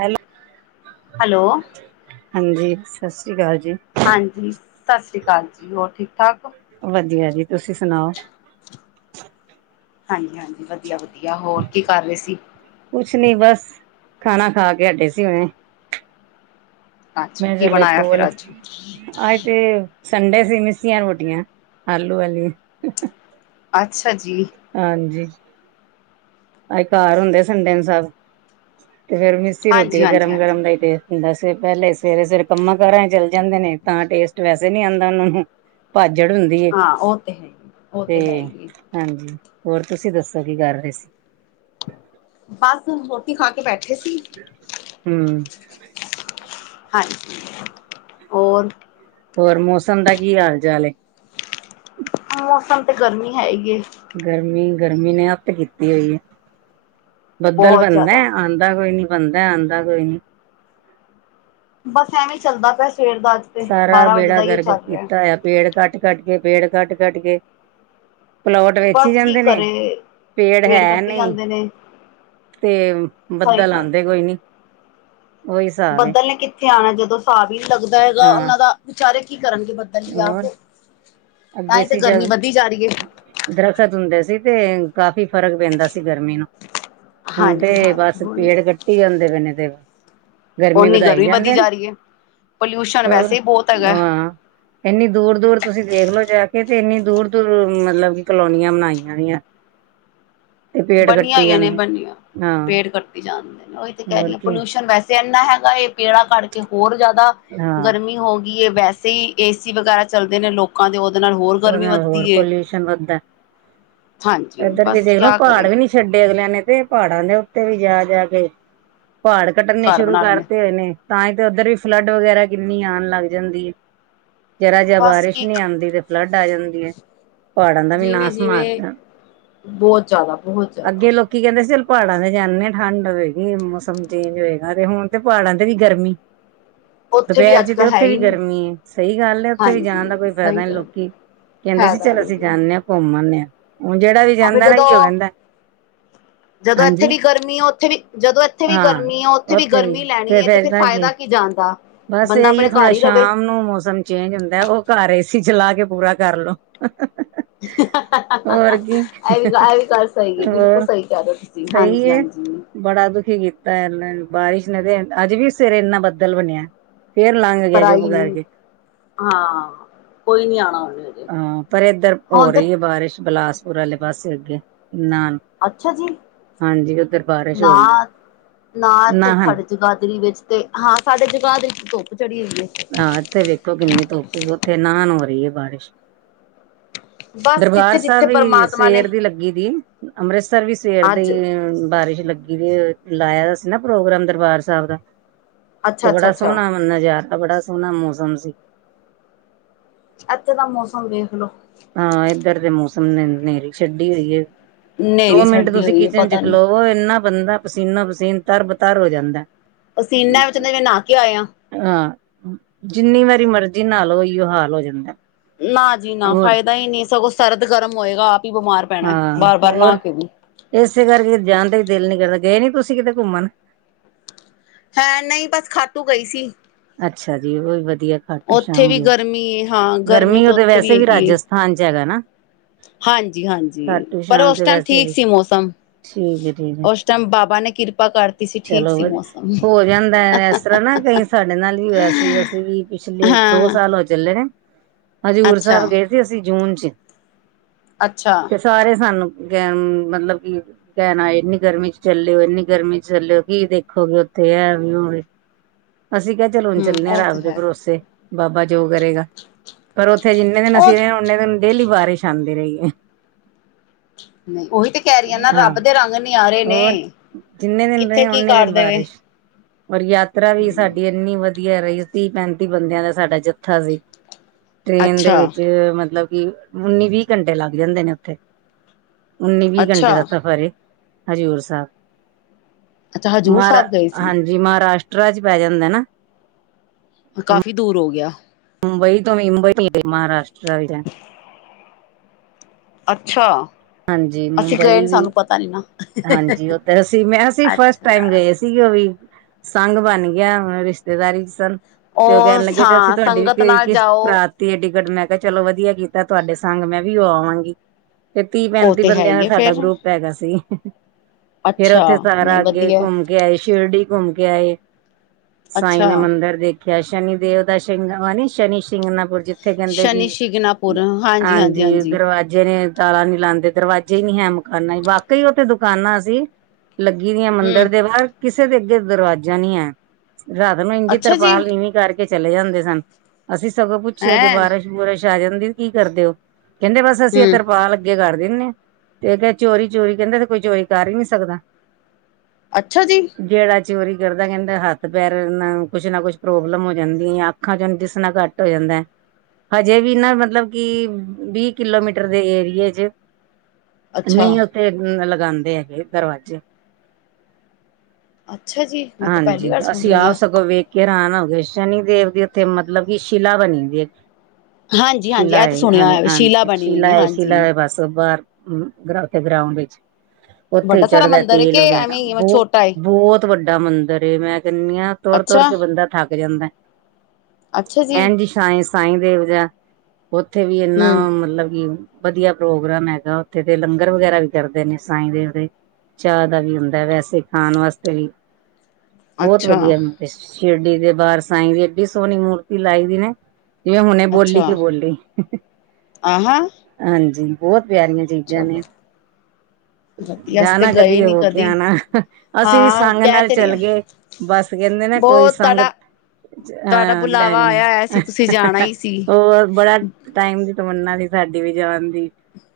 Hello hello ਹਾਜੀ, ਸਤਿ ਸ੍ਰੀ ਅਕਾਲ ਜੀ ਹਾਜੀ, ਸਤਿ ਸ਼੍ਰੀ ਅਕਾਲ ਜੀ, ਹੋਰ ਠੀਕ- ਠਾਕ ਹੋ, ਵੱਧੀਆ ਜੀ, ਤੁਸੀਂ ਸੁਣਾਓ ਹਾਂਜੀ- ਹਾਂਜੀ ਵੱਧੀਆ -ਵੱਧੀਆ ਹੋਰ ਕੀ ਕਰ ਰਹੇ ਸੀ, ਕੁਛ ਨੀ ਬਸ ਖਾਨਾ ਖਾ ਕੇ ਹਟੇ ਸੀ ਹੁਨੇ, ਅੱਛਾ ਕੀ ਮੇਜ਼ੱਲ ਬ ਬਣਾਇਆ ਫਿਰ ਪੂਲ ਅੱਜ ਆ [unintelligible] ਤੇ ਸੰਡੇ ਸੀ, ਮਿਸੀਆਂ ਰੋਟੀਆਂ ਆਲੂ ਵਾਲੀਆਂ। ਅੱਛਾ ਜੀ। ਹਾਂਜੀ। ਅੱਜ ਘਾਰ ਹੁੰਦੇ ਸੰਡੇ ਨੂੰ ਸਬ, ਤੇ ਫੇਰ ਮਿੱਸੀ ਰੋਟੀ ਹਾਂਜੀ ਹਾਂਜੀ ਗਰਮ ਹਾਂਜੀ -ਗਰਮ ਲਾਈ ਦੀ ਏ, ਦੱਸ ਵਜੇ ਪਹਿਲੇ ਸਵੇਰੇ -ਸਵੇਰੇ ਕੰਮਾਂ -ਕਾਰਾਂ ਚ ਚੱਲ ਜਾਂਦੇ ਨੇ, ਤਾਂ ਟੇਸਟ ਵੈਸੇ ਨੀ ਆਉਂਦਾ ਉਹਨਾਂ ਨੂੰ, ਭਾਜੜ ਹੁੰਦੀ ਏ ਹਾਂ ਉਹ ਤੇ ਹੈ ਹੀ, ਉਹ ਤੇ ਹੈ ਹੀ ਹਾਂਜੀ, ਹੋਰ ਤੁਸੀਂ ਦੱਸੋ ਕੀ ਕਰ ਰਹੇ ਸੀ? ਬਸ ਹੁਣ ਰੋਟੀ ਖਾ ਕੇ ਬੈਠੇ ਸੀ। ਹਮ। ਹਾਂਜੀ, ਹੋਰ ਹੋਰ ਮੌਸਮ ਦਾ ਕੀ ਹਾਲ ਚਾਲ ਹੈ? ਮੌਸਮ ਤੇ ਗਰਮੀ ਹੈ ਹੀ ਹੈ। ਗਰਮੀ -ਗਰਮੀ ਨੇ ਹ ਅਤ ਕੀਤੀ ਹੋਈ ਹੈ ਬੱਦਲ ਬਹੁਤ ਬਣਦਾ ਜ਼ਿਆਦਾ ਆਂਦਾ ਕੋਈ ਨੀ, ਬਣਦਾ ਆਂਦਾ ਕੋਈ ਨੀ। ਬਸ ਐਵੇਂ ਚੱਲਦਾ ਪਿਆ ਸਵੇਰ ਦਾ ਅੱਜ ਤੇ ਸਾਰਾ ਬਾਰਾਂ ਵਜੇ ਬੇੜਾ ਦਾ ਹੀ ਗਰਕ ਚੱਲ ਰਿਹਾ ਕੀਤਾ ਹੋਆ ਪੇੜ ਕਂਟ ਕੱਟ ਗਏ ਪੇੜ ਕੱਟ ਕੱਟ ਗਏ। ਪਲੋਟ ਵੇਚੀ ਹੀ ਬਸ ਕੀ ਜਾਂਦੇ ਨੇ ਕਰੇ ਪੇੜ ਹੈ ਕੱਟੀ ਨਹੀਂ। ਜਾਂਦੇ ਨੇ ਤੇ ਸਹੀ ਬੱਦਲ ਗੱਲ ਆਂਦੇ ਕੋਈ ਨੀ ਉਹੀ ਹਿਸਾਬ ਏ ਬੱਦਲ ਨੇ ਕਿੱਥੇ ਆਣਾ? ਜਦੋਂ ਸਾਬ ਹੀ ਨ ਲੱਗਦਾ ਹੈਗਾ ਹਾਂ ਉਹਨਾਂ ਦਾ ਵਿਚਾਰੇ ਕੀ ਕਰਨਗੇ। ਦ ਵੀ ਆਪ ਹੋਰ [unintelligible] ਤਾਂ ਅੱਗੇ ਹੀ ਤੇ ਸੀ ਗਰਮੀ ਜਦ ਵੱਧਦੀ ਜਾ ਰਹੀ ਹੈ। ਦਰਖਤ ਹੁੰਦੇ ਸੀ, ਤੇ ਕਾਫ਼ੀ ਫ਼ਰਕ ਪੈਂਦਾ ਸੀ ਗਰਮੀ ਨੂੰ। ਹੁਣ ਤੇ ਹਾਂਜੀ-ਹਾਂਜੀ ਬਸ ਹੁਣ ਪੇੜ ਕੱਟੀ ਜਾਂਦੇ ਪ ਏ ਨੇ ਤੇ ਗਰਮੀ ਓਨੀ ਵਧਾਈ ਵਧੀ ਜਾਂਦੇ ਨੇ, ਜਾ ਰਹੀ ਹੈ। ਪੋਲਿਊਸ਼ਨ ਹੋਰ ਵੈਸੇ ਹੀ ਬਹੁਤ ਹੈਗਾ ਹਾਂ। ਇੰਨੀ ਦੂਰ ਦੂਰ ਤੁਸੀਂ ਦੇਖਲੋ ਜਾ ਕੇ, ਤੇ ਇੰਨੀ ਦੂਰ ਦੂਰ ਮਤਲਬ ਕਿ ਕਲੋਨੀਆਂ ਬਣਾਈਆਂ ਦੀਆਂ। ਤੇ ਪੇੜ ਕੱਟੀ ਬਨੀਆਂਈਆਂ ਨੇ ਜਾਂਦੇ ਬੰਨੀਆਂ ਹਾਂ ਪੇੜ ਕੱਟ ਜਾਣਦੇ ਨੇ ਉਹੀ ਤੇ ਕਹਿ ਰਹੀ ਹੋਰ ਹਾਂ, ਕੀ ਪੋਲਿਊਸ਼ਨ ਵੈਸੇ ਇੰਨਾ ਹੈਗਾ, ਇਹ ਪੇੜਾ ਕੱਟ ਕੇ ਹੋਰ ਜ਼ਿਆਦਾ ਹਾਂ ਗਰਮੀ ਹੋ ਗਈ ਹੈ ਵੈਸੇ ਹੀ, ਏਸੀ ਵਗੈਰਾ ਚੱਲਦੇ ਨੇ ਲੋਕ ਲੋਕਾਂ ਦੀ ਉਹਦੇ ਨਾਲ ਹੋਰ ਉਹਦੇ ਗਰਮੀ ਨਾਲ ਹੋਰ ਵੱਧਦੀਏ। ਪੋਲਿਊਸ਼ਨ ਵੱਧਦਾ ਹਾਂਜੀ, ਇੱਧਰ ਵੀ ਬਸ ਦੇਖਲੋ ਕਿਆ ਪਹਾੜ ਕਰੇ? ਵੀ ਨੀ ਛੱਡੇ ਅਗਲਿਆਂ ਨੇ ਤੇ, ਪਹਾੜਾਂ ਦੇ ਉੱਤੇ ਵੀ ਜਾ -ਜਾ ਕੇ ਪਹਾੜ ਕੱਟਣੇੇ ਘਰ ਸ਼ੁਰੂ ਬਣਾ ਲੈਣੇ ਕਰਤੇ ਹੋਏ ਨੇ, ਤਾਂ ਹੀ ਤੇ ਉੱਧਰ ਵੀ ਫਲੱਡ ਵਗੈਰਾ ਕਿੰਨੀ ਆਣ ਲੱਗ ਜਾਂਦੀ ਹੈ। ਜਰਾ ਜ ਬਸ ਬਾਰਿਸ਼ ਕੀ ਨਹੀਂ ਆਂਦੀ, ਤੇ ਫਲੱਡ ਆ ਜਾਂਦੀ ਹੈ। ਪਹਾੜਾਂ ਦਾ ਵੀ ਨਾਸਮ੍ਹਾਰ ਜਿਵੇਂ-ਜਿਵੇਂ ਦਿਤਾ, ਬਹੁਤ ਜ਼ਿਆਦਾ ਬਹੁਤ ਜ਼ਿਆਦਾ ਅੱਗੇ ਲੋਕ ਕੀ ਕੈਂਦੇ, ਅ ਚਲ ਪਹਾੜਾਂ ਤੇ ਜਾਂਦੇ ਹਾਂ ਠੰਡ ਹੋਵੇਗੀ, ਮੌਸਮ ਚੇਂਜ ਹੋਏਗਾ, ਤੇ ਹੁਣ ਤੇ ਪਹਾੜਾਂ ਤੇ ਵੀ, ਗਰਮੀ [unintelligible] ਵੀ ਦੁਪੈਰ ਅੱਜ ਚ ਤੇ ਕੱਲ੍ਹ ਹੈ ਉੱਥੇ ਹੀ ਵੀ ਨਹੀਂ ਗਰਮੀ ਏ ਸਹੀ ਗੱਲ ਹੈ, ਉੱਥੇ ਵੀ ਜਾਣ ਦਾ ਹਾਂਜੀ ਕੋਈ ਸਹੀ ਫੈਦਾ ਨੀ, ਗੱਲ ਲੋਕ ਕੀ ਕੈਂਦੇ ਸੀ ਫਾਇਦਾ ਚਲ ਨਹੀਂ ਅਸੀਂ ਹੈ ਜਾਂਦੇ ਹਾਂ ਘੁੰਮ ਆਂਦੇ ਹਾਂ, ਹੁਣ ਜਿਹੜਾ ਵੀ ਜਾਂਦਾ ਨਾ ਇਹ ਕੈਂਦਾ ਹ [unintelligible] ਜਦੋਂ ਇੱਥੇ ਵੀ ਗਰਮੀ ਆ ਉੱਥੇ ਵੀ ਜਦੋਂ ਇੱਥੇ ਜਦੋ ਐਥੇ ਵੀ ਗਰਮੀ ਆ ਉੱਥੇ ਵੀ ਉਥੇ ਵੀ ਗਰਮੀ ਲੈਣੀ ਹੈ ਤੇ ਫਿਰ ਫਾਇਦਾ ਕੀ ਜਾਂਣਦਾ। ਬਸ, ਐਈ ਏ ਥੋੜਾ ਸ਼ਾਮ ਨੂੰ ਮੌਸਮ ਚੇਂਜ ਹੁੰਦਾ, ਉਹ ਘਰ ਏ ਸੀ ਚਲਾ ਕੇ ਪੂਰਾ ਕਰਲੋ। [unintelligible] ਇਹ ਵੀ ਇਹ ਵੀ ਗੱਲ ਸਹੀ ਹੈ, ਬਿਲਕੁਲ ਹੋਰ ਸਹੀ ਕੈ ਰੇ ਤੁਸੀਂ ਸਹੀ ਹਾਂਜੀ- ਏ ਹਾਂਜੀ ਬੜਾ ਦੁਖੀ ਕੀਤਾ ਇਹਨਾ ਬਾਰਿਸ਼ ਨੇ, ਤੇ ਅੱਜ ਵੀ ਸੇਰੇ ਇੰਨਾ ਬੱਦਲ ਬਣਿਆ। ਫਰ ਲਾਂ ਪਰ ਆਈ ਨੀ ਹਾਂ, ਕੋਈ ਨੀ ਆਣਾ ਉਹਨੇ। ਅਜੇ ਹਾਂ, ਪਰ ਏਧਰ ਹੋ ਹੁਣ ਤੇ ਰਹੀ ਹੈ ਬਾਰਿਸ਼ ਬਿਲਾਸਪੁਰ ਵਾਲੇ ਪਾਸੇ ਅੱਗੇ ਨਾਲ ਨਾਹਨ। ਅੱਛਾ ਜੀ ਹੋ ਰਹੀ ਹੈ ਨਾ ਨਾ ਇੱਥੇ ਨਾਹਨ ਸਾਡੇ ਜਗਾਦਰੀ ਵਿੱਚ ਤੇ ਹਾਂ, ਸਾਡੇ ਜਗਾਦਰੀ ਵਿੱਚ ਧੁੱਪ ਚੜੀ ਹੋਈ ਹੈ। ਹਾਂ, ਇੱਥੇ ਵੇਖੋ ਕਿੰਨੀ ਧੁੱਪ ਓਥੇ ਨਾਨ ਹੋ ਰਹੀ ਹੈ ਬਾਰਿਸ਼। ਬਸ ਦਰਬਾਰ ਜਿੱਥੇ ਸਾਬ ਜਿੱਥੇ ਵੀ ਪਰਮਾਤਮਾ ਨੇ ਸਵੇਰ ਦੀ ਲੱਗੀ ਦੀ ਅੰਮ੍ਰਿਤਸਰ ਵੀ ਸਵੇਰ ਦੀ ਅੱਜ ਬਾਰਿਸ਼ ਲੱਗੀ ਲਾਇਆ ਸੀ ਨਾ ਪ੍ਰੋਗਰਾਮ ਦਰਬਾਰ ਸਾਹਿਬ ਦਾ ਅੱਛਾ ਤੇ' ਅੱਛਾ ਬੜਾ ਅੱਛਾ ਸੋਹਣਾ ਮੰਨਾ ਯਾਰ ਬੜਾ ਸੋਹਣਾ ਮੌਸਮ ਸੀ। ਅੱਥੇ ਦਾ ਮੌਸਮ ਵੇਖਲੋ ਹਾਂ, ਇੱਧਰ ਦੇ ਮੌਸਮ ਨੇਰੀ ਛੱਡੀ ਹੋਈ ਏ, ਦੋ ਹਨੇਰੀ ਮਿੰਟ ਛੱਡਦੀ ਤੁਸੀਂ ਹੋਈ ਹੈ ਕਿਚਨ ਪਤਾ 'ਚ ਨੀ ਖਲਓ ਉਹ ਇੰਨਾ ਬੰਦਾ ਪਸੀਨੋ ਪਸੀਨ ਤਰਬ-ਤਰ ਹੋ ਜਾਂਦਾ ਪਸੀਨਾ ਵਿੱਚ ਜਿਵੇਂ ਨਾ ਕੇ ਆਏ ਹਾਂ। ਆ ਜਿੰਨੀ ਵਾਰੀ ਮਰਜ਼ੀ ਨਾਹ ਲਓ, ਇਓ ਹਾਲ ਹੋ ਜਾਂਦਾ ਨਾ ਜੀ ਨਾ ਹੋਰ ਫਾਇਦਾ ਹੀ ਨੀ, ਸਗੋਂ ਸਰਦ-ਗਰਮ ਹੋਏਗਾ ਆਪ ਹੀ ਬਿਮਾਰ ਪੈਣਾ ਹਾਂ ਬਾਰ-ਬਾਰ ਨਾਹ ਹੋਰ ਕੇ ਵੀ ਇਸੇ ਕਰਕੇ ਕੀਤੇ ਜਾਣ ਦਾ ਵੀ ਦਿਲ ਨੀ ਕਰਦਾ, ਗਏ ਨੀ ਤੁਸੀਂ ਕਿਤੇ ਘੁੰਮਣ? ਹੈਂ ਨਹੀਂ ਬਸ ਖਾਟੂ ਗਈ ਸੀ। ਅੱਛਾ ਜੀ, ਉਹ ਵੀ ਵਧੀਆ ਖੱਟ ਉੱਥੇ ਛਾਮ ਵੀ ਗੇ ਗਰਮੀ ਹਾਂ ਗਰਮੀ ਤਾਂ ਉਹ ਤੇ ਉੱਥੇ ਵੈਸੇ ਵੀ ਰਾਜਸ ਥਾਨ ਚ' ਹੈਗਾ ਨਾ? ਹਾਂਜੀ-ਹਾਂਜੀ, ਖਾਟੂ ਪਰ ਸ਼ਾਮ ਉਸ ਤੇ ਟਾਈਮ ਵੈਸੇ ਠੀਕ ਵੀ ਸੀ ਮੌਸਮ ਠੀਕ ਹੈ ਠੀਕ ਹੈ ਉਸ [inaudible] ਬਾਬਾ ਨੇ ਕਿਰਪਾ ਕਰ ਚਲੋ ਵਧੀਆ, ਹੋ ਜਾਂਦਾ ਇਸ ਤਰ੍ਹਾਂ ਨਾ ਕਈ ਸਾਡੇ ਨਾਲ ਵੀ ਹੋਇਆ ਸੀ, ਅਸੀਂ ਵੀ ਪਿਛਲੇ ਦੋ ਹਾਂ ਸਾਲ ਹੋ ਚੱਲੇ ਨੇ ਹਜ਼ੂਰ ਅੱਛਾ ਸਾਹਿਬ ਗਏ ਸੀ, ਅਸੀਂ ਜੂਨ ਚ ਅੱਛਾ। ਤੇ' ਸਾਰੇ ਸਾਨੂੰ ਕਹਿ ਮਤਲਬ ਕਿ ਕਹਿਣ ਆਏ ਇੰਨੀ ਗਰਮੀ ਚ' ਚੱਲੇ ਓ ਇੰਨੀ ਗਰਮੀ ਚ' ਚੱਲਿਓ ਕੀ ਦੇਖੋਗੇ ਉੱਥੇ ਹੈ ਵੀ ਹੋਵੇ, ਅਸੀਂ ਕ ਹਮ ਚਲੋ-ਚੱਲੇ ਆ ਉਹ ਤੇ ਰੱਬ ਦੇ ਹੈ ਭਰੋਸੇ ਬਾਬਾ ਜੋ ਕਰੇਗਾ ਪਰ ਉੱਥੇ ਜਿੰਨੇ ਦਿਨ ਉਹ ਅਸੀਂ ਰਹੇ ਆਂ ਇੰਨੇ ਦਿਨ ਡੇਲੀ ਬਾਰਿਸ਼ ਆਉਂਦੀ ਰਹੀ ਏ। ਨਹੀਂ ਉਹੀ ਤੇ ਕਹਿ ਰਹੀਆਂ ਨਾ ਹਾਂ ਰੱਬ ਦੇ ਰੰਗ ਨਿਆਰੇ ਹੋਰ ਨੇ ਜਿੰਨੇ ਦਿਨ ਕਿੱਥੇ ਰਹੇ ਕੀ ਓਨੇ ਕਰ ਦਿਨ ਦੇਵੇ। ਬਾਰਿਸ਼ ਔਰ, ਯਾਤਰਾ ਵੀ ਸਾਡੀ ਇੰਨੀ ਵਧੀਆ ਰਹੀ ਤੀਹ, ਪੈਂਤੀ ਬੰਦਿਆਂ ਦਾ ਸਾਡਾ ਜੱਥਾ ਸੀ ਟ੍ਰੇਨ ਦੇ ਅੱਛਾ, ਵਿੱਚ ਮਤਲਬ ਕਿ ਉੱਨੀ-ਵੀਹ ਘੰਟੇ ਲੱਗ ਜਾਂਦੇ ਨੇ ਉੱਥੇ ਉੱਨੀ- ਵੀਹ ਅੱਛਾ, ਘੰਟੇ ਦਾ ਸਫ਼ਰ ਏ ਹਜ਼ੂਰ ਸਾਹਿਬ ਅੱਛਾ ਹਜ਼ੂਰ ਮਹਾਰਾ ਸਾਹਿਬ ਗਏ ਸੀ। ਹਾਂਜੀ ਮਹਾਰਾਸ਼ਟਰਾ 'ਚ ਪੈ ਜਾਂਦੇ ਨਾ? ਹ ਕਾਫ਼ੀ ਦੂਰ ਹੋ ਗਿਆ ਮੁੰਬਈ ਤੋਂ ਮੁੰਬਈ ਮਹਾਰਾਸ਼ਟਰ ਵਿੱਚ ਜਾ ਅੱਛਾ? ਹਾਂਜੀ ਅਸੀਂ ਗਏ ਨੀ ਮੁੰਬਈ ਵੀ ਸਾਨੂੰ ਪਤਾ ਨੀ ਨਾ ਹਾਂਜੀ, ਉਹ ਤਾਂ ਹੈ। ਅਸੀਂ ਫਸਟ ਟਾਈਮ ਅੱਛਾ। ਗਏ ਸੀ ਸੀ ਉਹ ਵੀ ਸੰਘ ਬਣ ਗਿਆ, ਰਿਸ਼ਤੇਦਾਰੀ ਸਨ ਤੇ' ਉਹ ਕਹਿਣ ਲੱਗੇ ਕਿ ਅਸੀਂ ਹਾਂ ਤੁਹਾਡੀ ਸੰਗਤ ਵੀ ਨਾਲ ਕਿਸਤ ਜਾਓ ਕਰਾ ਤੇ' ਟਿਕਟ ਮੈਂ ਕਿਹਾ ਚਲੋ ਵਧੀਆ ਕੀਤਾ ਤੁਹਾਡੇ ਸੰਗ ਮੈਂ ਵੀ ਉਹ ਆਵਾਂਗੀ। ਤੇ ਤੀਹ, ਉਹ ਪੈਂਤੀ ਤੇ ਹੈ ਬੰਦਿਆਂ ਹੀ ਦਾ ਹੈ ਸਾਡਾ ਫੇਰ ਗਰੁੱਪ ਹੈਗਾ ਸੀ। ਫੇਰ ਅੱਛਾ ਉੱਥੇ ਸਾਰਾ ਨਹੀਂ ਅੱਗੇ ਵਧੀਆ ਘੁੰਮ ਆਏ ਸ਼ਿਰਡੀ ਘੁੰਮ ਕੇ ਆਏ ਸਾਈ ਅੱਛਾ। ਦਾ ਮੰਦਰ ਦੇਖ ਖਿਆ ਸ਼ਨੀ ਦੇਵ ਦਾ ਸਿੰਘ ਨੇ ਸ਼ਨੀ ਸਿੰਘਨਾ ਬਲ ਜਿੱਥੇ ਕਹਿੰਦੇ ਕਿ ਹਾਂਜੀ, ਦਰਵਾਜ਼ੇ ਜਿ ਨੇ ਤਾਲਾਂ ਨੀ ਲਾਂਦੇ ਦਰਵਾਜ਼ੇ ਹੀ ਨੀ ਹੈ ਮਕਾਨਾ ਹੀ ਵਾਕਈ ਉੱਥੇ ਦੁਕਾਨਾਂ ਸੀ ਲੱਗੀ ਦੀਆਂ ਮੰਦਿਰ ਹੂੰ ਦੇ ਬਾਹਰ ਕਿਸੇ ਦੇ ਅੱਗੇ ਦਰਵਾਜ਼ਾ ਨਹੀਂ ਐ ਰਾਤ ਨੂੰ ਇੰਝ ਈ ਅੱਛਾ ਜੀ। ਤਰਪਾਲ ਨੀਵੀਂ ਕਰਕੇ ਚਲੇ ਜਾਂਦੇ ਸਨ, ਅਸੀਂ ਸਗੋਂ ਪੁੱਛਿਆ ਜੇ' ਹੈਂ ਬਾਰਿਸ਼ ਬੁਰਿਸ਼ ਆ ਜਾਂਦੀ ਕੀ ਕਰਦੇ ਹੋ? ਕਹਿੰਦੇ ਬਸ ਅਸੀਂ ਇਹ ਹੂੰ ਤਰਪਾਲ ਅੱਗੇ ਕਰ ਦਿੰਦੇ ਆ ਤੇ ਕ ਚੋਰੀ-ਚੋਰੀ ਕਹਿੰਦਾ ਤੇ ਕੋਈ ਚੋਰੀ ਕਰ ਹੀ ਨੀ ਸਕਦਾ ਅੱਛਾ ਜੀ? ਜੇੜਾ ਚੋਰੀ ਕਰਦਾ ਕਹਿੰਦਾ ਹੱਥ ਪੈਰ ਨਾ ਕੁੱਛ ਨਾ ਕੁਛ ਪ੍ਰੋਬਲਮ ਹੋ ਜਾਂਦੀ ਅੱਖਾਂ ਚੋਂ ਉਹਨੂੰ ਦਿਸਣਾ ਘੱਟ ਹੋ ਜਾਂਦੇ। ਹਜੇ ਵੀ ਨਾ ਮਤਲਬ ਕਿ ਵੀਹ ਕਿਲੋਮੀਟਰ ਦੇ ਏਰੀਏ ਚ। ਅੱਛਾ। ਨਹੀਂ ਉੱਥੇ ਲਗਾਦੇ ਹੈਗੇ ਦਰਵਾਜ਼ੇ। ਅੱਛਾ ਜੀ ਮੈਂ ਤੇ ਪਹਿਲੀ ਹਾਂਜੀ ਵਾਰ ਸੁਣ ਅਸੀਂ ਰਹੀ ਆ ਸਗੋਂ ਵੇਖ। ਕਿ ਹੈਰਾਨ ਹੋ ਗਏ ਸ਼ਨੀਦੇਵ ਦੀ ਉੱਥੇ ਮਤਲਬ ਕਿ ਸ਼ਿਲਾ ਬਣੀ ਹੁੰਦੀ ਹਾਂਜੀ ਹਾਂਜੀ ਸ਼ੀਲਾ ਇਹ ਤੇ ਐ ਸੁਣਿਆ ਹੋਇਆ ਹਾਂਜੀ ਬਣੀ ਹੋਈ ਸ਼ੀਲਾ ਹੈ ਐ ਹਾਂਜੀ ਸ਼ੀਲਾ ਦੇ ਪਸੋ ਬਾਰ। ਹਮ ਉਥੇ ਗਰਾਊਂਡ ਵਿੱਚ ਉੱਥੇ ਵੱਡਾ ਸਾਰਾ ਚੜ੍ਹਦਾ ਮੰਦਿਰ ਹੈ ਤੇਲ ਕਿ ਵਗੈਰਾ ਐਵੇਂ ਬਹੁ ਹੀ ਬਹੁਤ ਛੋਟਾ ਏ ਬਹੁਤ ਵੱਡਾ ਮੰਦਿਰ ਏ ਮੈਂ ਕਹਿੰਦੀ ਹਾਂ ਤੁਰ ਤੁਰ ਅੱਛਾ ਕੇ ਬੰਦਾ ਥੱਕ ਜਾਂਦਾ ਐਨ ਜੀ ਸਾਏ ਸਾਈ ਦੇਵ ਜਾ ਉੱਥੇ ਵੀ ਇਨਾ ਹਮ ਮਤਲਬ ਕੀ ਵਧੀਆ ਪ੍ਰੋਗਰਾਮ ਹੈਗਾ ਉੱਥੇ ਤੇ ਲੰਗਰ ਵਗੈਰਾ ਵੀ ਕਰਦੇ ਨੇ ਸਾਈ ਦੇਵ ਦੇ ਚਾਹਅ ਦਾ ਵੀ ਹੁੰਦਾ ਹੈ, ਵੈਸੇ ਖਾਣ ਵਾਸਤੇ ਵੀ। ਬਹੁਤ ਅੱਛਾ ਵਧੀਆ ਆ ਸ਼ਿਰਡੀ ਦੇ ਬਾਰ ਸਾਈ ਦੀ ਏਡੀ ਸੋਹਣੀ ਮੂਰਤੀ ਲਾਈ ਦੀ ਨੇ। ਜਿਵੇਂ ਹੁਣੇ ਬੋਲੀ ਕਿ ਅੱਛਾ ਬੋਲੀ ਆਹਾਂ ਹਾਂਜੀ ਬਹੁਤ ਪਿਆਰੀਆਂ। ਚੀਜ਼ਾਂ ਚਲੋ ਨੇ। ਵਧੀਆ ਅਸੀਂ ਤੇ ਜਾਣਾ ਗਏ ਕਦੀ ਨੀ ਹੋ ਕੇ ਆਣਾ ਅਸੀਂ ਵੀ ਹਾਂ ਸੰਗ ਕਹਿ ਨਾਲ ਤੇ ਰਹੀ ਚੱਲ ਆ ਗਏ। ਬਸ ਕਹਿੰਦੇ ਨ ਕੋਈ ਬਹੁਤ ਤੁਹਾਡਾ ਸੰਗਤ। ਤੁਹਾਡਾ ਹਾਂ ਲੈ ਬੁਲਾਵਾ ਜਾਂਦਾ ਆਇਆ ਹੋਇਆ ਸੀ ਤੁਸੀਂ ਜਾਣਾ ਹੀ ਸੀ ਹੋਰ ਬੜਾ। ਟਾਈਮ ਦੀ ਤਮੰਨਾ ਦੀ ਸਾਡੀ ਵੀ ਜਾਣ ਦੀ।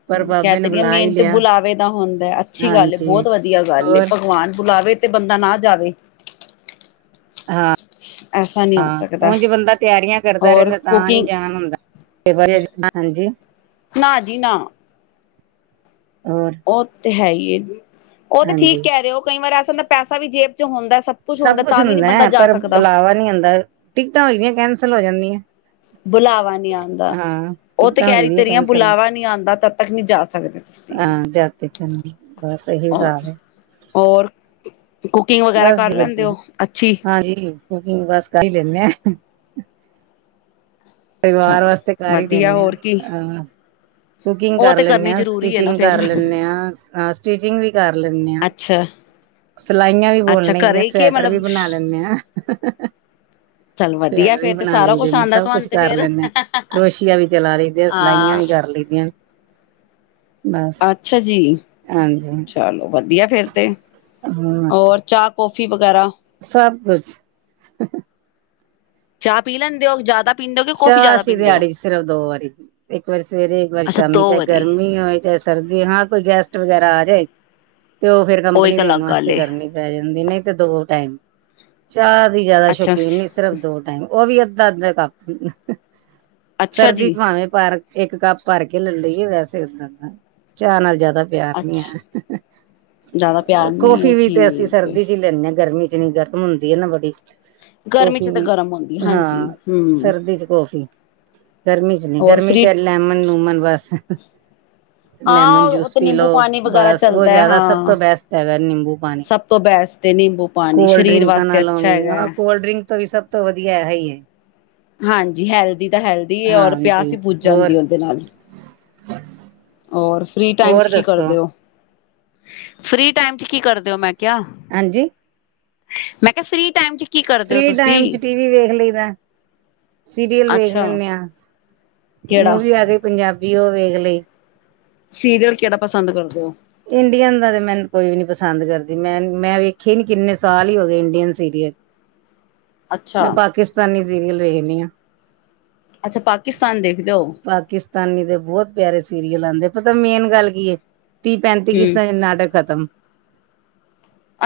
ਪਰ ਬਾਬੇ ਨੇ ਕਹਿਤੇ ਰਹੀ ਹਾ ਕੇ ਬੁਲਾ ਹੀ ਮੇਨ ਤੇ ਲਿਆ ਬੁਲਾਵੇ। ਕਮ ਹੁੰਦਾ ਅੱਛੀ ਗੱਲ ਹਾਂਜੀ। ਬਹੁਤ ਵਧੀਆ ਗੱਲ ਏ ਹੋਰ ਭਗਵਾਨ ਬੁਲਾਵੇ ਤੇ ਬੰਦਾ ਨਾ ਜਾਵੇ। ਹਾਂ ਐਸਾ ਨਹੀਂ ਹੋ ਹਾਂ ਸਕਦਾ ਉਜ ਬੰਦਾ ਤਿਆਰੀਆਂ ਕਰਦਾ ਹੋਰ ਰਹਿੰਦਾ ਤਾਂ ਨੀ ਕੁਕਿੰਗ ਜਾਨ ਹੁੰਦਾ। ਤੇ ਵਰੇ ਨ ਹਾਂਜੀ ਨਾ ਜੀ ਨਾ। ਹੋਰ। ਉਹ ਤੇ ਹੈ, ਹੀ ਏ ਉਹ ਤੇ ਠੀਕ ਹਾਂਜੀ। ਕਹਿ ਰਹੇ ਹੋ, ਕਈ ਵਾਰ ਐਸਾ ਹੁੰਦਾ ਪੈਸਾ ਵੀ ਜੇਬ ਚ ਹੁੰਦਾ ਸਭ। ਕੁਛ ਸਭ ਕੁੱਛ ਤਾਂ ਵੀ ਨੀ ਹੁੰਦਾ ਬੰਦਾ ਹੈ, ਜਾ ਪਰ ਸਕਦਾ। ਬੁਲਾਵਾ ਨਹੀਂ ਆਉਦਾ ਟਿਕਟਾਂ ਹੋ ਜਾਂਦੀਆਂ ਕੈਂਸਲ ਹੋ ਜਾਂਦੀਆਂ। ਬੁਲਾਵਾ ਨਹੀਂ ਆਉਂਦਾ ਹਾਂ ਉਹ ਤੇ ਟਿਕਟਾਂ ਕਹਿ‌ ਹੋਈ ਰਹੀ ਦੀਆਂ ਤੇਰੀਆਂ ਕੈਂਸਲ ਬੁਲਾਵਾ ਨਹੀਂ ਆਉਂਦਾ ਤਦ ਤੱਕ ਨਹੀਂ‌ ਜਾ ਸਕਦੇ। ਤੁਸੀਂ। ਹਾਂ ਜਾਤੀ ਚ ਬਸ ਇਹੀ ਔਰ ਹਿਸਾਬ ਹੈ। ਹੋਰ ਕੁਕਿੰਗ ਵਗੈਰਾ ਬਸ ਕਰ ਜੀ ਲੈਂਦੇ ਵਧੀਆ ਹੋ ਅੱਛੀ। ਹਾਂਜੀ। ਕੁਕਿੰਗ ਬਸ ਕਰ ਹੀ ਲੈਂਨੇ ਆ। ਪਰਿਵਾਰ ਚਲੋ ਵਾਸਤੇ ਕਰ ਹੀ ਵਧੀਆ ਲੈਂਦੇ ਹੋਰ ਕੀ ਹਾਂ। ਕੁਕਿੰਗ ਉਹ ਕਰ ਤੇ ਲੈਂਦੇ ਕਰਨੀ ਹਾਂ ਜ਼ਰੂਰੀ ਹੈ ਨਾ ਸਟਿਚਿੰਗ ਫੇਰ ਕਰ ਲੈਂਦੇ ਹਾਂ ਅ ਸਟਿਚਿੰਗ ਵੀ ਕਰ ਲੈਂਦੇ ਹਾਂ। ਅੱਛਾ ਸਿਲਾਈਆਂ ਵੀ ਬੂਣ ਅੱਛਾ ਲਈ ਦੀਆਂ ਘਰੇ ਕਿ ਸਵੈਟਰ ਵੀ ਮਤਲਬ ਬਣਾ ਲੈਂਦੇ ਹਾਂ। ਚੱਲ ਵਧੀਆ ਸਵੈਟਰਰ ਵੀ ਫੇਰ ਤੇ ਬਣਾ ਸਾਰਾ ਲਈਦੇ ਕੁਛ ਨੇ ਆਂਦਾ ਸਭ ਤੁਹਾਨੂੰ ਕੁਛ। ਤੇ ਕਰ ਫੇਰ ਲੈਂਦੇ ਹਾਂ ਕਰੋਸ਼ੀਆ ਵੀ ਚਲਾ ਲੈਂਦੇਆਂ ਸਿਲਾਈਆਂ ਹਾਂ ਵੀ ਕਰ ਲਈ ਦੀਆਂ। ਅੱਛਾ ਜੀ ਹਾਂਜੀ ਚਲੋ ਵਧੀਆ ਫਿਰ ਤੇ ਹੋਰ। ਚਾਹ ਕੌਫੀ ਵਗੈਰਾ। ਸਭ ਕੁਛ ਚਾਹ ਪੀ ਲੈਂਦੇ ਹੋ ਜ਼ਿਆਦਾ ਪੀਂਦੇ ਹੋ ਕਿ ਕੌਫੀ ਚਾਹ ਜ਼ਿਆਦਾ ਅਸੀਂ ਪੀਂਦੇ ਹੋ ਦਿਹਾੜੀ ਚ ਸਿਰਫ ਦੋ ਵਾਰੀ ਇੱਕ ਵਾਰੀ ਸਵੇਰੇ ਇੱਕ ਵਾਰੀ ਅੱਛਾ ਸ਼ਾਮੀ ਦੋ ਚਾਹੇ ਵਾਰੀ ਗਰਮੀ ਹੋਵੇ ਚਾਹੇ‌ ਸਰਦੀ ਹਾਂ, ਕੋਈ ਗੈਸਟ ਵਗੈਰਾ ਆ ਜਾਏ ਤੇ ਉਹ ਫੇਰ ਕੰਪਨੀ ਇੱਕ ਅਲੱਗ ਦੇਣ ਗੱਲ ਵਾਸਤੇ ਏ ਕਰਨੀ। ਰੈ ਜਾਂਦੀ ਨਹੀਂ ਤੇ ਦੋ ਟਾਈਮ ਚਾਹ ਦੀ ਜ਼ਿਆਦਾ ਅੱਛਾ ਸ਼ੌਕੀਨ ਨੀ ਸਿਰਫ ਦੋ ਟਾਈਮ ਉਹ ਵੀ ਅੱਧਾ ਅੱਧਾ ਕੱਪ ਹੁੰਦਾ ਅੱਛਾ ਸਰਦੀ ਜੀ ਚ ਭਾਵੇਂ ਭੱਰ। ਇੱਕ ਕੱਪ ਭਰ ਕੇ ਲੈ ਲਈਏ ਵੈਸੇ ਚਾਹ ਨਾਲ ਜ਼ਿਆਦਾ। ਪਿਆਰ ਨੀ ਅੱਛਾ ਹੈ, ਜ਼ਿਆਦਾ ਪਿਆਰ ਨੀ ਹੈ ਕੌਫੀ ਵੀ ਤੇ ਅਸੀਂ ਠੀਕ ਏ ਸਰਦੀ ਚ ਹੀ ਲੈਂਦੇ ਹਾਂ ਗਰਮੀ ਚ। ਜਿੰਨੀ ਗਰਮ ਹੁੰਦੀ ਹੈ, ਨਾ ਬੜੀ ਗਰਮੀ ਚ ਕਾਫੀ ਤਾਂ ਵੀ ਗਰਮ ਹੁੰਦੀ ਹਾਂਜੀ ਹਾਂ। ਹਮ ਸਰਦੀ ਚ ਕੌਫੀ ਗਰਮੀ ਚ ਨੀ ਹੋਰ ਗਰਮੀ ਫਰੀ ਤੇ ਲੈਮਨ ਲੂਮਨ ਬਸ। ਹ [inaudible] ਲੈਮਨ ਜੂਸ ਪੀ ਲੋੋ ਬਸ ਓ ਹੈ ਜ਼ਿਆਦਾ ਸਭ ਹਾਂ ਤੋਂ ਬੈਸਟ ਹੈਗਾ ਨਿੰਬੂ ਪਾਣੀ। ਸਭ ਤੋਂ ਬੈਸਟ ਏ ਨਿੰਬੂ ਪਾਣੀ ਕੋਲਡ ਸਰੀਰ ਡਰਿੰਕਾਂ ਵਾਸਤੇ ਨਾਲੋਂ ਅੱਛਾ ਵੀ ਹੈਗਾ ਹਾਂ, ਕੋਲਡ ਡਰਿੰਕ ਤੋਂ ਵੀ ਸਭ ਤੋਂ ਵਧੀਆ ਹੈ ਹੀ। ਹਾਂਜੀ, ਹੈਲਦੀ ਤਾਂ ਹੈਲਦੀ। ਔਰ ਹਾਂਜੀ ਪਿਆਸ ਵੀ ਬੁੱਜ ਹੋਰ ਜਾਂਦੀ ਓਦੇ ਨਾਲ਼। ਓਰ ਫ੍ਰੀ ਟਾਇਮ ਹੋਰ ਚ ਕੀ ਦੱਸੋ ਕਰਦੇਂ ਹੋ? ਫ੍ਰੀ ਟਾਈਮ ਚ ਕੀ ਕਰਦੇਂ ਹੋ ਮੈਂ ਕਿਆ? ਹਾਂਜੀ। ਮੈਂ ਕਿਹਾਂ ਫ੍ਰਰੀ ਟੈਮ ਚ। ਕੀ ਕਰਦੇ ਹੋ ਫ੍ਰੀ ਟਾਇਮ ਚ ਤੁਸੀਂ ਟੀਵੀ ਵੇਖ ਲਈਦਾ। ਸੀਰੀਅਲ ਵੇਖ ਅੱਛਾ ਲੈਂਨੇ ਆ। ਕਿਹੜਾ ਮੂਵੀ ਆ ਗਈਂ ਪੰਜਾਬੀ ਓ ਵੇਖ ਲਈ। ਸੀਰੀਅਲ ਕੇੜਾ ਪਸੰਦ ਕਰਦੇਂ ਓ। ਇੰਡੀਅਨ ਦਾ ਤੇ ਮੈਂਨੂੰ ਕੋਈ ਵੀ ਨੀਂ ਪਸੰਦ ਕਰਦੀ। ਮੈਂ, ਮੈਂ ਵੇਖੇ ਹੀ ਨੀਂ ਕਿੰਨੇਂ ਸਾਲ ਹੀ ਹੋਗੇ ਇੰਡੀਅਨ ਸੀਰੀਅਲ। [unintelligible] ਮੈ ਪਾਕਿਸਤਾਨੀ ਸੀਰੀਅਲ ਵੇਖਦੀ ਆਂ। ਅੱਛਾ, ਪਾਕਿਸਤਾਨ ਦੇਖਦੇ ਓ। ਤਾਨੀ ਦੇ ਬੋਤ ਪਿਆਰੇ ਸੀਰੀਅਲ ਆਂਦੇ। ਪਤਾਂ ਮੇਨ ਗੱਲ਼ ਕੀ ਏਂ। ਤੀਹ ਪੈਂਤੀ ਹਮ ਕਿਸ਼ਤਾਂ ਚ ਨਾਟਕ ਖ਼ਤਮ।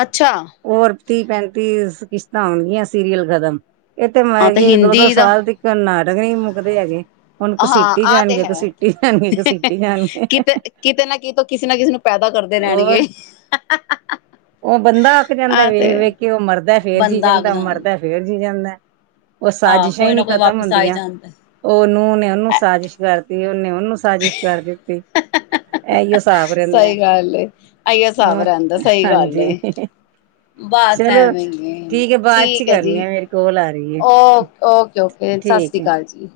ਅੱਛਾ। ਹੋਰ ਤੀਹ ਪੈਂਤੀ ਕਿਸ਼ਤਾਂ ਹੋਗੀਆਂ ਸੀਰੀਅਲ ਖ਼ਤਮ। ਏਤੇ ਮੈ ਹਾਂ ਤੇ ਕੈਂਦੀ ਦੋ-ਦੋ ਹਿੰਦੀ ਦਾ ਸਾਲ ਤਿਕਰ ਨਾਟਕ ਨ੍ਹੀਂ ਮੁੱਕਦੇ ਹੈਗੇ। ਓਨੂੰ ਹਾਂ ਕਸੀਟੀ ਆਹ ਤੇ ਜਾਂਣਗੇ, ਹੈ ਕਸੀਟੀ ਜਾਂਣਗੇ, ਕਸੀਟੀ ਜਾਂਣਗੇ। ਕਿਤੇ ਕਿਤੇ ਨਾ ਕਿਤੋਂ ਕਿਸ਼ੇ ਨਾ ਕਿਸ਼ੇ ਨੂੰ ਪੈਂਦਾਂ ਕਰਦੇਂ ਰੈਣਗੇ। ਓਬੰਦਾਂ ਅੱਕ ਜਾਂਦਾਂ ਵੇਖ-ਵੇਖ ਕੇ। ਓ ਮਰਦਾਂ ਫ਼ਿਰ ਜੀਅ ਬੰਦਾ ਆ ਕੇ ਜਾਂਦਾਂ। ਓ ਜਾਂਦਾ ਮਰਦਾਂ ਫੇਰ ਫੇਰ ਜੀਅ ਜਾਂਦਾਂ। ਓ ਆਹ ਸਾਜ਼ਿਸ਼ਾਂ ਹੀ ਕੋਈ ਨਾ ਨੀਂ ਕੋਈ ਖ਼ਤਮ ਵਾਪਿਸ ਆ ਹੀ ਹੁੰਦੀਆਂ। ਜਾਂਦਾ ਓਨੇ ਓਨੂੰ ਸਾਜਿਸ਼ ਕਰਤੀ ਓਹਨੇਂ ਓਹਨੂੰ ਸਾਜਿਸ਼ ਕਰ ਦਿੱਤੀ। ਐਇਓ ਸਹੀ ਗੱਲ਼ ਏਂ, ਆਇਓ ਸਾਬ ਹੋਰ ਰੈਦਾਂ। ਸਈ ਗੱਲ਼ ਹਾਂਜੀ ਏਂ। ਬਸ ਚਲੋ ਐਵੈਂ ਈ ਠੀਕ ਏਂ। ਹੈ ਬਾਅਦ ਚ ਠੀਕ ਏਂ ਕਰਨੀ ਜੀ ਆ ਮੇਰੇ ਕੋਲ ਆ ਰਹੀ ਹੈ ਓ ਓਕੇ-ਓਕੇ ਠੀਕ ਸਾਸਰੀ ਹੈ ਅਕਾਲ ਜੀ।